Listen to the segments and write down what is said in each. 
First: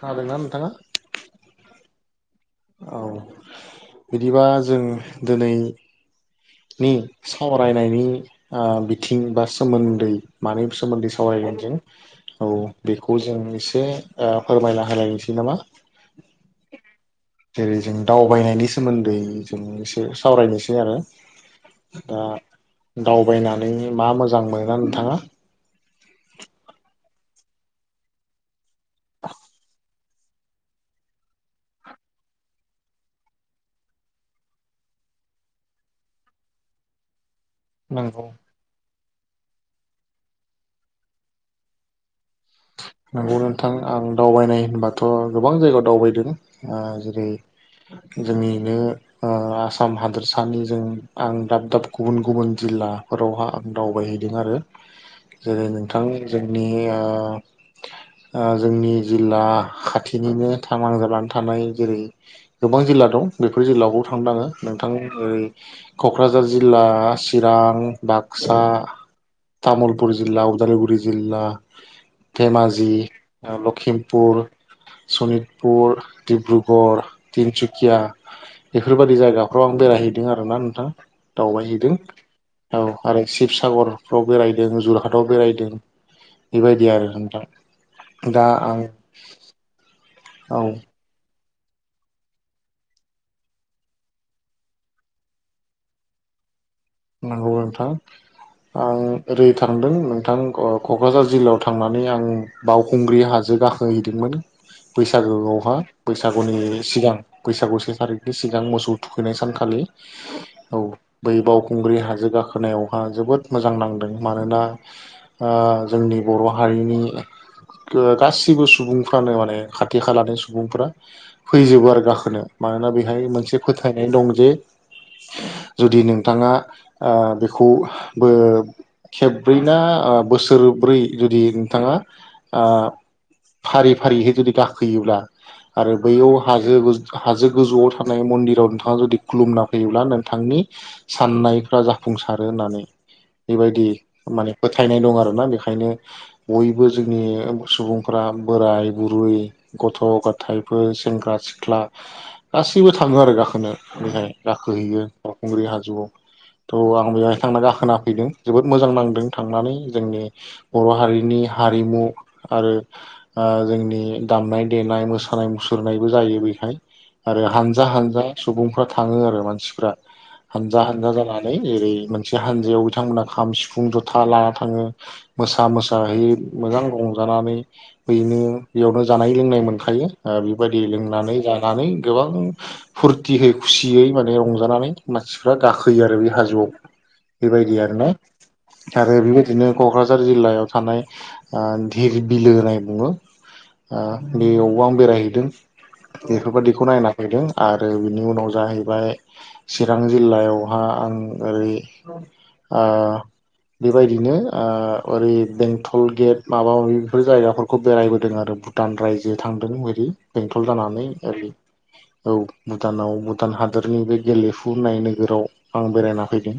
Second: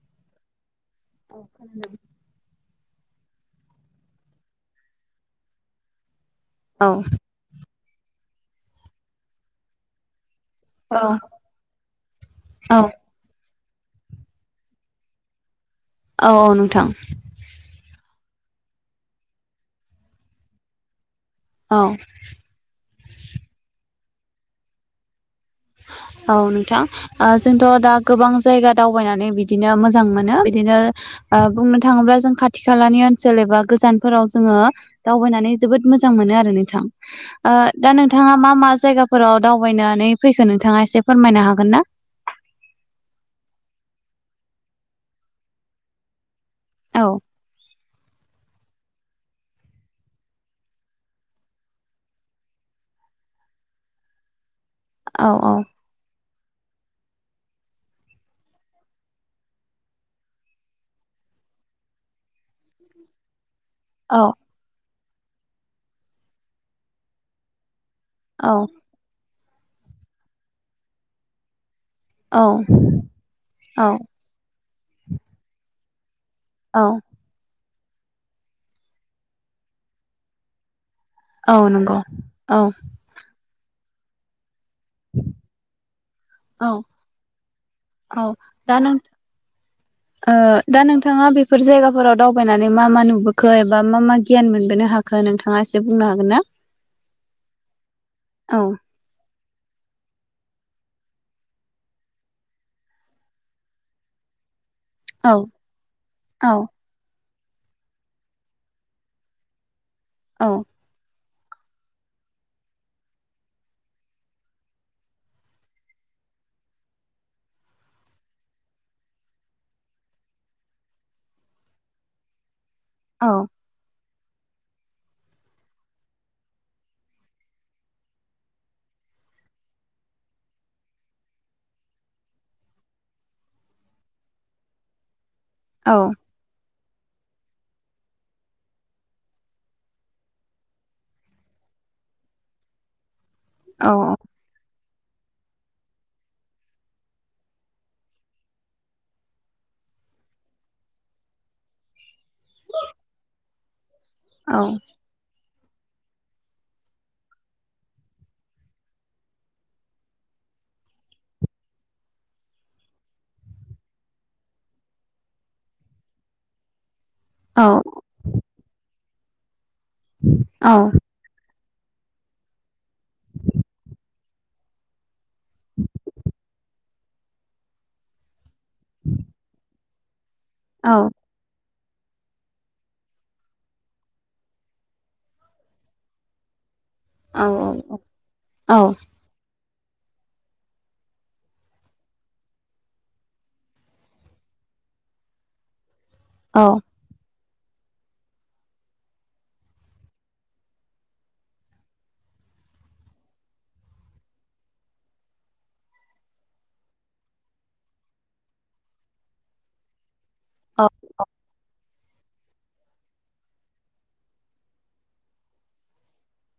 खोनादोंना नोंथाङा? अ खोनादों। औ बिदिबा जों दिनैनि औ सावराय होननि बिथिं बा सोमोन्दै मानि सोमोन्दै औ सावरायगोन जों औ बेखौ जों एसे फोरमायना होलायनोसै नामा औ औ नोंथां। जेरै जों दावबायनायनि सोमोन्दै जों एसे सावरायनोसै आरो। औ दा दावबायनानै मा मोजां मोनो नोंथाङा औ नोंथां ओ जोंथ' दा गोबां जायगा दावबायनानै बिदिनो मोजां मोजां मोनो बिदिनो ओ बुंनो थाङोब्ला जों खाथि खालानि ओनसोल एबा गोजानफोराव जोङो दावबायनानै जोबोद मोजां मोनो आरो नोंथां। ओ दा नंगौ नोंथाङा मा मा जायगाफोराव दावबायनानै फैखो नोंथाङा एसे फोरमायनो हागोन ना नंगौ नोंथां आं दावबायनाय होनबाथ' गोबां जायगायाव दावबायदों ओ औ जेरै जोंनिनो ओ आसाम हादोरसानि जों आं दाब दाब गुबुन गुबुन जिल्लाफोरावहा आं दावबायहैदों आरो औ औ जेरै नोंथांनि जोंनि ओ ओ जोंनि जिल्ला खाथिनिनो थां नांजाबानानै थानाय जेरै गोबां जिल्ला दं बेफोर जिल्लायावबो औ थांदों आङो नोंथां। ओइ क'क्राझार जिल्ला चिरां औ बाक्सा। तामुलपुर जिल्ला उदालगुरि जिल्ला। औ धेमाजि औ लखिमपुर सनितपुर। औ डिब्रुगर तिनसुकिया बेफोरबायदि जायगाफ्राव आं बेरायहैदों आरोना नोंथां। औ दावबायहैदों नंगौ औ आरो शिबसागरफ्राव बेराय दों जरहाटाव बेरायदों औ बेबायदि आरो। औ दा आं नों ओ औ दा नोंथाङा बे फोर जायगाफोराव दावबायनानै मा मा नुबोखो एबा मा मा गियान मोनबोनो हाखो नोंथाङा एसे बुंनो हागोन ना? नंगौ नोंथां औ आं ओरै थांदों नोंथां ओ क'क्राझार जिल्लायाव थांनानै आं बावखुंग्रि हाजो गाखोहैदोंमोन। औ बैसागोआवहा औ बैसागुनि सिगां। बैसागु से थारिखनि सिगां मोसौ थुखैनाय सानखालि औ बै बाव खुंग्रि हाजो गाखोनायावहा जोबोद मोजां नांदों मानोना ओ जोंनि बर' हारि बेनि गासिबो सुबुंफ्रानो माने खाथि खालानि सुबुंफ्रा फैजोबो आरो गाखोनो। मानोना बेहाय औ मोनसे फोथायनाय दं जे जुदि नोंथाङा ओ बेखौ बो खेबब्रै ना ओ बोसोरब्रै जुदि बिथाङा आ फारि फारिहै जुदि गाखोयोब्ला आरो औ बैयाव हाजो हाजो गोजौआव थानाय मन्दिराव नोंथाङा जुदि खुलुमना फैयोब्ला नोंथांनि साननाय फोरा जाफुंसारो होननानै औ बेबायदि माने फोथा फोथायनाय दं आरोना बेखायनो बयबो जोंनि सुबुंफ्रा बोराय बुरै गथ' गथायफोर सेंग्रा सिख्ला गासैबो थाङो आरो गाखोनो। बेहाय औ गाखोहैयो बावखुंग्रि हाजोआव। थ आं बेवहाय थांनानै गाखोना फैदों जोबोद मोजां नांदों थांनानै जोंनि बर' हारिनि हा हारिमु आरो ओ जोंनि दामनाय देनाय मोसानाय मुसुरनायबो जायो बे आरो औ हानजा हानजा सुबुंफोरा थाङो आरो मानसिफोरा हानजा हानजा जानानै एरै मोनसे हानजायाव बिथांमोनहा खाम सिफुं जथा लाना थाङो मोसा मोसाहै मोजां रंजानानै बैनो बेयावनो जानाय लोंनाय मोनखायो ओ बेबायदि औ लोंनानै जा नानै गोबां फुरतियै खुसियै माने रंजानानै मानसिफ्रा गाखोयो आरो बे हाजोआव बेबायदि आरोना औ आरो बेबायदिनो क'क्राझार जिल्लायाव थानाय ओ धिर बिलो होननाय बुङो। ओ बेयावबो आं बेरायहैदों औ बेफोरबायदिखौ नायना फैदों। आरो बिनि उनाव जाहैबाय चिरां जिल्लायावहा आं ओरै आ बेबायदिनो ओ ओरै बेंटल गेट माबा माबि बेफोर जायगाफोरखौ बेरायबोदों आरो। भुटान रायजो थांदों ओरै बेंटल जानानै ओरै। औ भुटानाव भुटान हादोरनि बे गेलेफु होननाय नोगोराव आं बेरायना फैदों।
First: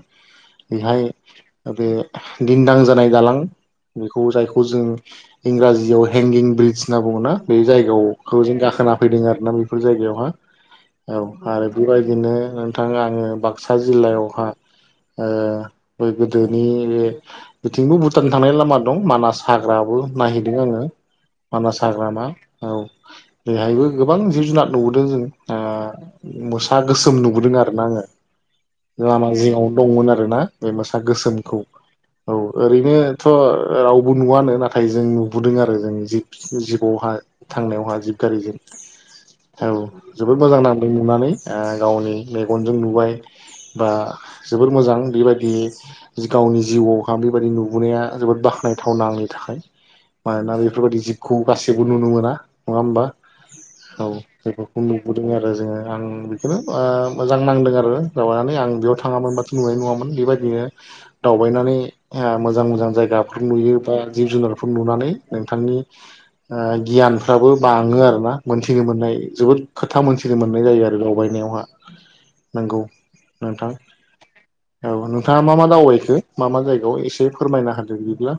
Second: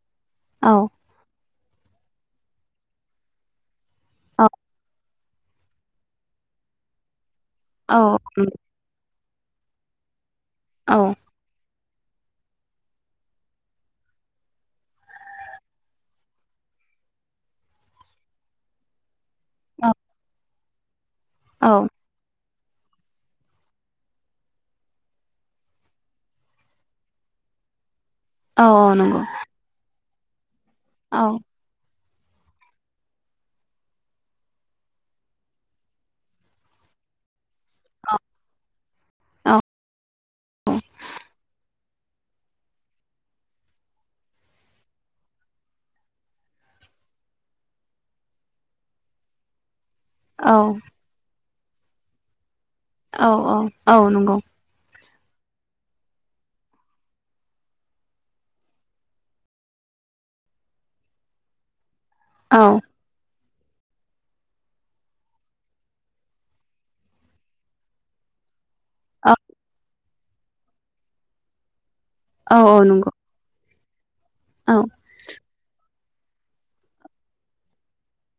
औ बेहाय बे दिनदां जानाय दालां। बेखौ औ जायखौ जों इंराजियाव हेंगिं ब्रिदज होनना बुङो ना। बे औ जायगायावखौ जों गाखोना फैदों आरोना बेफोर जायगायावहा औ आरो। बेबायदिनो नोंथां आङो बाक्सा जिल्लायावहा ओ बै गोदोनि बे बिथिंबो भुटान थांनाय लामा दं मानास। हाग्राबो नायहैदों आङो मानास हाग्रामा। औ बेहायबो गोबां जिब जुनार नबोदों जों ओ मोसा गोसोम नुबोदों आरो ना आङो। औ औ नंगौ। बुंगोन आरोना बे मोसा औ गोसोमखौ। औ ओरैनोथ रावबो नुवनो नाथाय जों नुबोदों आरो जों जिब जिबआवहाय थांनायावहा जिबगारिजों औ जोबोद मोजां नांदों नुनानै ओ गावनि मेगनजों नुबाय बा जोबोर मोजां बेबायदि गावनि जिउआवहा बेबायदि नुबोनाया जोबोद बाख्नायथावना आंनि था- खाय औ मानोना बेफोरबायदि जिबखौ गासैबो नुनो मोना नङा होमबा औ जायफोरखौ नुदों आरो जोङो आं बेखौनो मोजां नांदों आरो माबानानै आं बेयाव थाङामोनबाथ नुनाय नङामोन बेबायदिनो दावबायनानै ओ औ मोजां मोजां जायगा नुयो बा जिब जुनारफोर नुनानै नोंथांनि ओ गियानफ्राबो बाङो आरोना मोनसे मोनथिनो मोननाय औ जोबोद खोथा मोनथिनो मोननाय जायो आरो दावबायनायावहा औ नंगौ औ नोंथां औ नोंथाङा मा मा दावबायखो मा मा जायगायाव एसे फोरमायना होदो बिदिब्ला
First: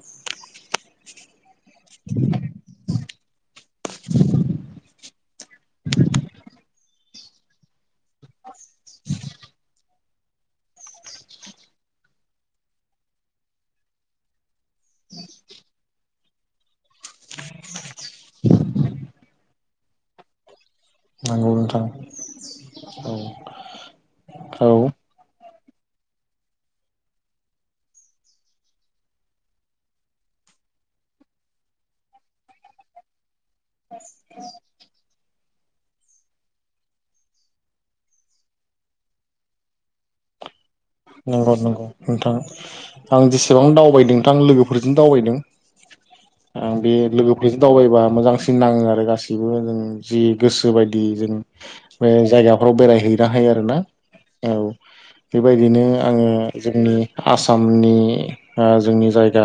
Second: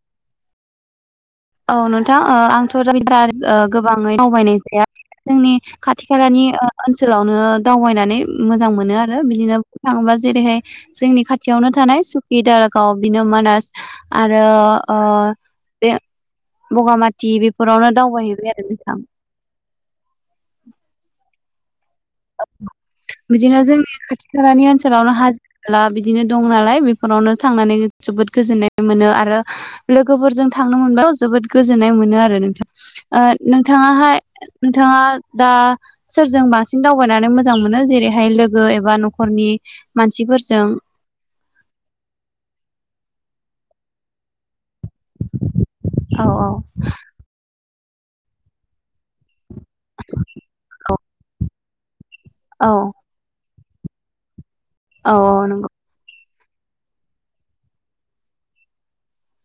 औ नोंथां ओ आंथ दा [inaudible] गोबाङै दावबायनाय जायाखै जोंनि खाथि खालानि ओ-ओनसोलावनो दावबायनानै मोजां मोनो आरो बिदिनो थाङोबा जेरैहाय जोंनि खाथियावनो थानाय सुकि दारगाव बिनो मानास आरो ओ बे बगामाथि बेफोरावनो दावबायहैबाय आरो नोंथां नंगौ नोंथां औ बिदिनो जोंनि खाथि खालानि ओनसोलावनो हाजो हाला बिदिनो दं नालाय बेफोरावनो थांनानै जोबोद गोजोननाय मोनो आरो लोगोफोरजों थां नो मोनबा जोबोद गोजोन्नाय मोनो आरो नोंथां ओ नोंथाङाहाय नोंथाङा दा सोरजोंबा बांसिं दावबायनानै मोजां मोनो जेरैहाय लोगो एबा नखरनि मानसिफोरजों नंगौ नंगौ नोंथां आं जेसेबां दावबायदों नोंथां लोगोफोर- फोरजों दावबायदों औ आं बे लोगोफोरजों दावबायबा मोजांसिन नाङो आरो गासैबो जों जि गोसो औ बायदि जों बे औ जायगाफ्राव बेरायहैनो हायो आरोना औ औ नंगौ बेबायदिनो आङो जोंनि आसामनि ओ जोंनि जायगा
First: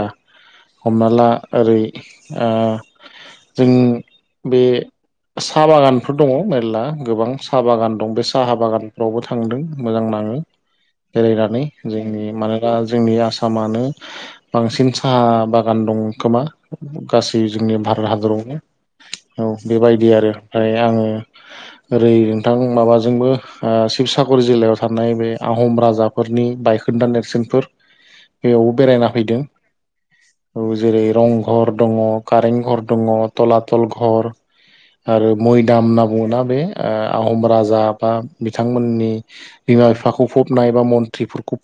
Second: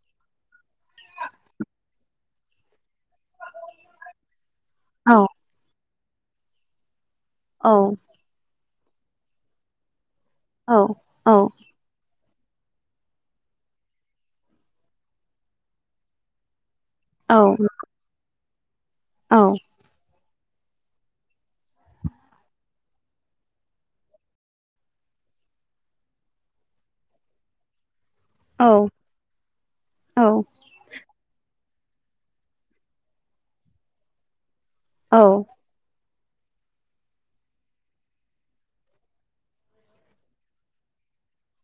हमना ला ओरै ओ जों बे औ साहा बागानफोर दङ मेर्ला गोबां साहा औ बागान दं बे साहा बागानफ्रावबो थांदों मोजां नाङो औ औ बेरायनानै जों मानोना जोंनि आसामानो बांसिन साहा बागान दं खोमा गासै औ जोंनि भारत हादराव औ बेबायदि आरो ओमफ्राय आङो ओरै नोंथां माबाजोंबो ओ शिबसागर जिल्लायाव थानाय बे आहम राजा राजाफोरनि बायखोन्दा नेरसोनफोर बेयावबो बेरायना फैदों औ जेरै रं रं घर दङ कारें घर दङ टलातल घर औ आरो मयदाम ध बुङोना बे ओ आहम राजा बा बिथांमोननि बिमा बिफाखौ फबनाय ाम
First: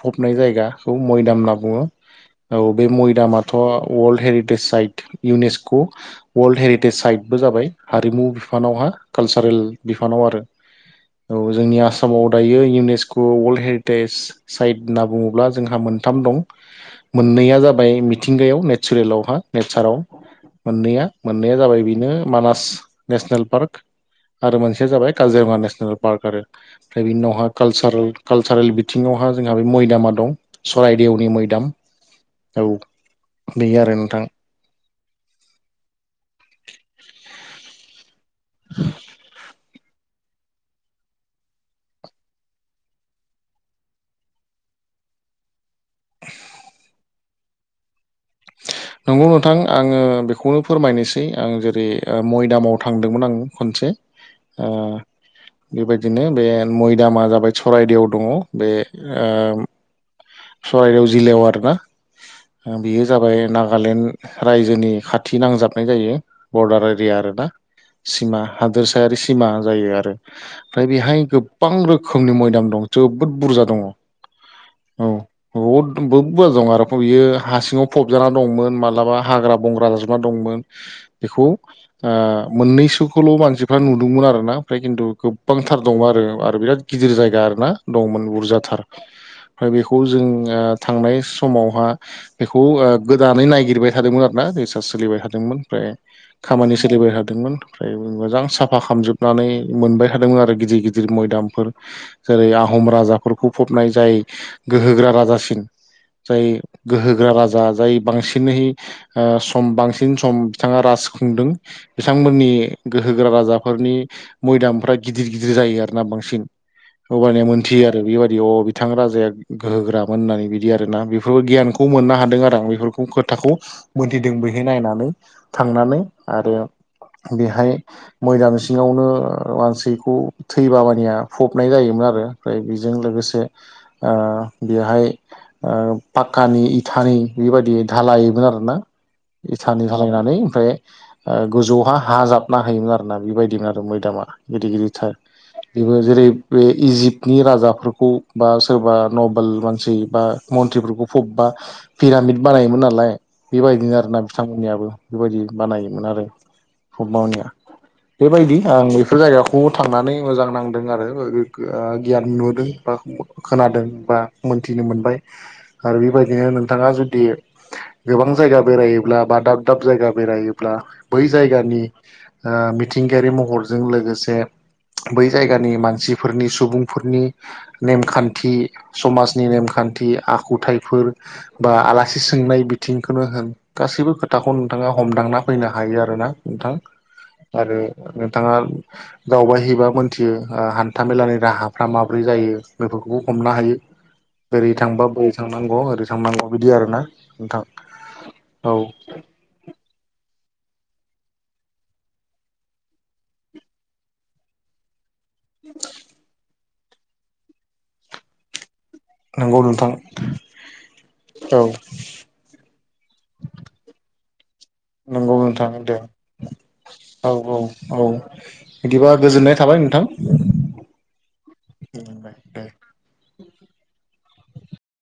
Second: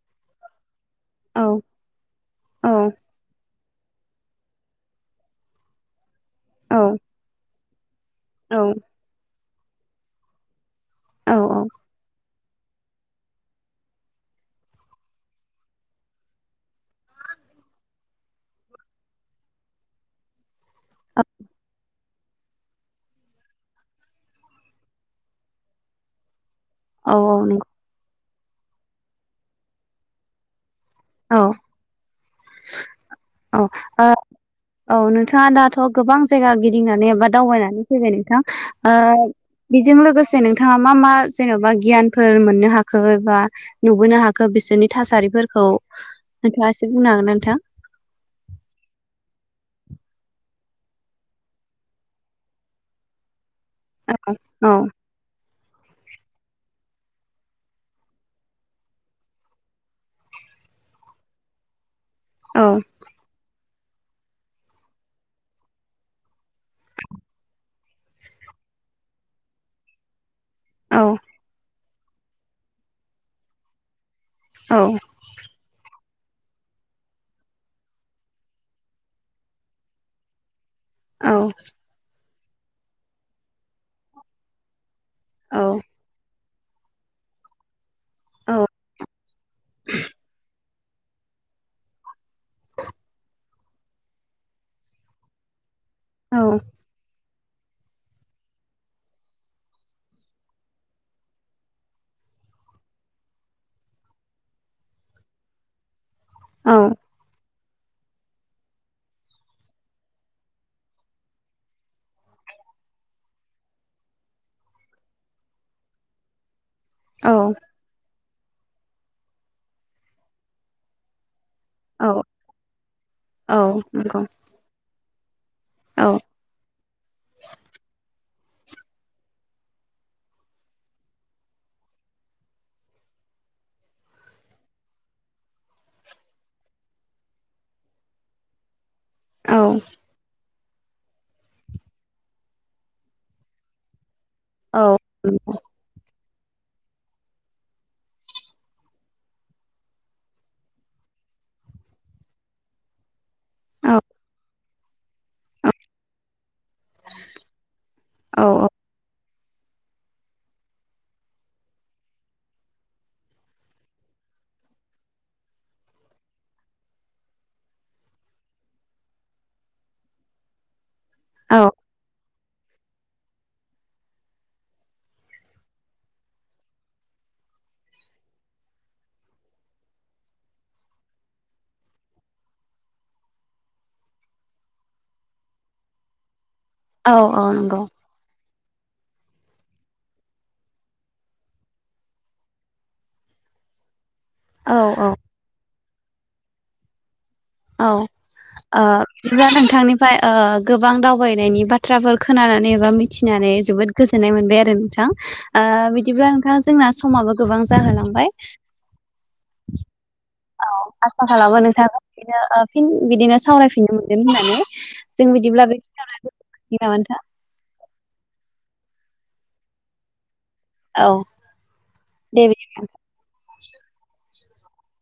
फबनाय जायाखौ माम औ होनना बुङो औ बे मामा थ world heritage site UNESCO world heritage साइटबो जाबाय हारिमु औ बिफानावहा कालसारेल बिफानाव आरो औ जोंनि आसामाव थायो इउनेस्क वर्ल्ड हेड देस साइद होनना बुङोब्ला जोंहा मोनथाम दं मोननैया जाबाय मिथिंगायाव ने रेलेवहा नेचाराव मोननैया मोननैया जाबाय बेनो मानास नेसनेल पार्क आरो मोनसेया जाबाय काजिरङा नेसनेल पार्क आरो ओमफ्राय बि औ उनावहा नंगौ कालसार कालसारेल बिथिङावहा जोंहा बे मयदामा दं सररायदेवनि औ मैदाम औ औ बेयो आरो ओ नोंथां औ नोंथाङा दाथ' गोबां जायगा गिदिंनानै एबा दावबायनानै फैबाय नोंथां ओ बिजों लोगोसे नोंथाङा मा मा जेनबा गियानफोर मोननो हाखो एबा नुबोनो हाखो बिसोरनि थासारि फोरखौ नोंथाङा एसो बुंनो हागोन ना नोंथां? [inaudible] नंगौ नोंथां आङो बेखौनो फोरमायनोसै आं जेरै ओ मयदामाव थांदोंमोन आं खनसे औ ओह बेबायदिनो बे मयदामा जाबाय सरायदेवाव दङ बे ओम सराइदेव जिलायाव आरोना, औ बेयो जाबाय नां नागालेण्ड रायजोनि खाथि नांजाबनाय जायो बरडार एरिया आरो। सिमा हादोरसायारि सिमा जायो आरो। ओमफ्राय औ बेहाय गोबां रोखोमनि मयदाम दं जोबोद बुरजा दङ'। औ। बहुद [unintelligible] दं आरो बियो हा सिङाव फबजाना दंमोन मालाबा हाग्रा बंग्रा जाजोबना दंमोन। औ बेखौ ओ मोननैसोखौल' मानसिफ्रा नुदोंमोन आरोना ओमफ्राय खिन्थु औ गोबांथार दं आरो बिराद गिदिर जायगा आर ना, दंमोन औ बुरजाथार ओमफ्राय बेखौ जों ओ थांनाय समावहा बेखौ गोदानै नायागिरबाय थादोंमोन आरोना रिसार्च सोलिबाय थादोंमोन, ओमफ्राय औ खामानि सोलिबाय हाग मोन आमफ्राय मोजां साफा खालामजोबनानै मोनबाय थादोंमोन आरो गिदिर गिदिर मयदामफोर। जेरै आहम राजाफोरखौ फबनाय जायो गोहोग्रा राजासिन जाय गोहोग्रा राजा जाय बांसिनै ओ सम बांसिन सम बिथाङा राज खुंदों बिथांमोननि गोहो गोहोगोरा राजाफोरनि मयदामफ्रा गिदिर गिदिर जायो आरोना बांसिन। औ हबानिया मोनथियो आरो बेबायदि अ बिथां राजाया गोहोगोरामोन होननानै बिदि आरोना। बेफोर बो गियानखौ मोननो औ हादों आरो आं बेफोरखौ खोथाखौ औ नंगौ मोनथिदों बैहाय नायनानै। थांनानै औ आरो बेहाय मैदाम सिङावनो मानसिखौ थैबाबानिया फबनाय जायोमोन आरो । ओमफ्राय बेजों लोगोसे से‌ ओ बेहाय ओ पाक्कानि इथानि बेबायदि धालायोमोन आरोना। औ इथानि धालायनानै ओमफ्राय ओ‌ गोजौहा हा जाबना होयोमोन आरोना बेबायदिनो आरो मैदामा। गिदिर औ गिदिरथार बेबो जेरै बे इजिप्तनि राजाफोरखौ बा सोरबा नबेल मानसि बा मन्त्रिफोरखौ फबबा पिरामिद बानायोमोन नालाय। औ बेबायदिनो आरोना बिथांमोननियाबो बेबायदि बानायोमोन आरो प्रबनिया बेबायदि आं बेफोर जायगायाव बोव थांनानै मोजां नांदों आरो ओ‌ गियान नुदों बा खोनादों बा मोनथिनो मोनबाय आरो बेबायदिनो नोंथाङा जुदि गोबां जायगा बेरायोब्ला बा दाब दाब जायगा बेरायोब्ला बै औ जायगानि ओ मिथिंगायारि महर जों लोगोसे बै जायगानि मानसिफोरनि सुबुंफोरनि नेमखान थि समाजनि नेमखान्थि आखुथाइफोर बा आलासि सोंनाय बिथिंखौनो हो न गासैबो खोथाखौ नोंथाङा हमदांना फैनो हायो आरो ना। नोंथां औ औ आरो नंगौ नोंथाङा दावबायहैबा मोनथियो ओ‌ हान्था मेलानि राहाफ्रा माब्रै जायो बेफोर खौ हमनो हायो बोरै औ थांबा औ बबेजों औ ओ बिदिब्ला नोंथांनिफ्राय ओ गोबां दावबायनायनि बाथ्राफोर खोनानानै एबा मिथिनानै जोबोद गोजोननाय मोनबाय आरो नोंथां। ओ बिदिब्ला नोंथां जोंना समाबो गोबां जाहोलांबाय नोंगौ नोंथां। औ आसा औ खालामो नोंथांदों [unintelligible] बिदिनो ओ फिन बिदिनो सावरायफिननो मोनगोन होननानै। जों नंगौ बिदिब्ला नोंथां बे दे नामा नोंथां औ औ औ। बिदिबा गोजोननाय थाबाय नोंथां। औ दे बेदिबालाय।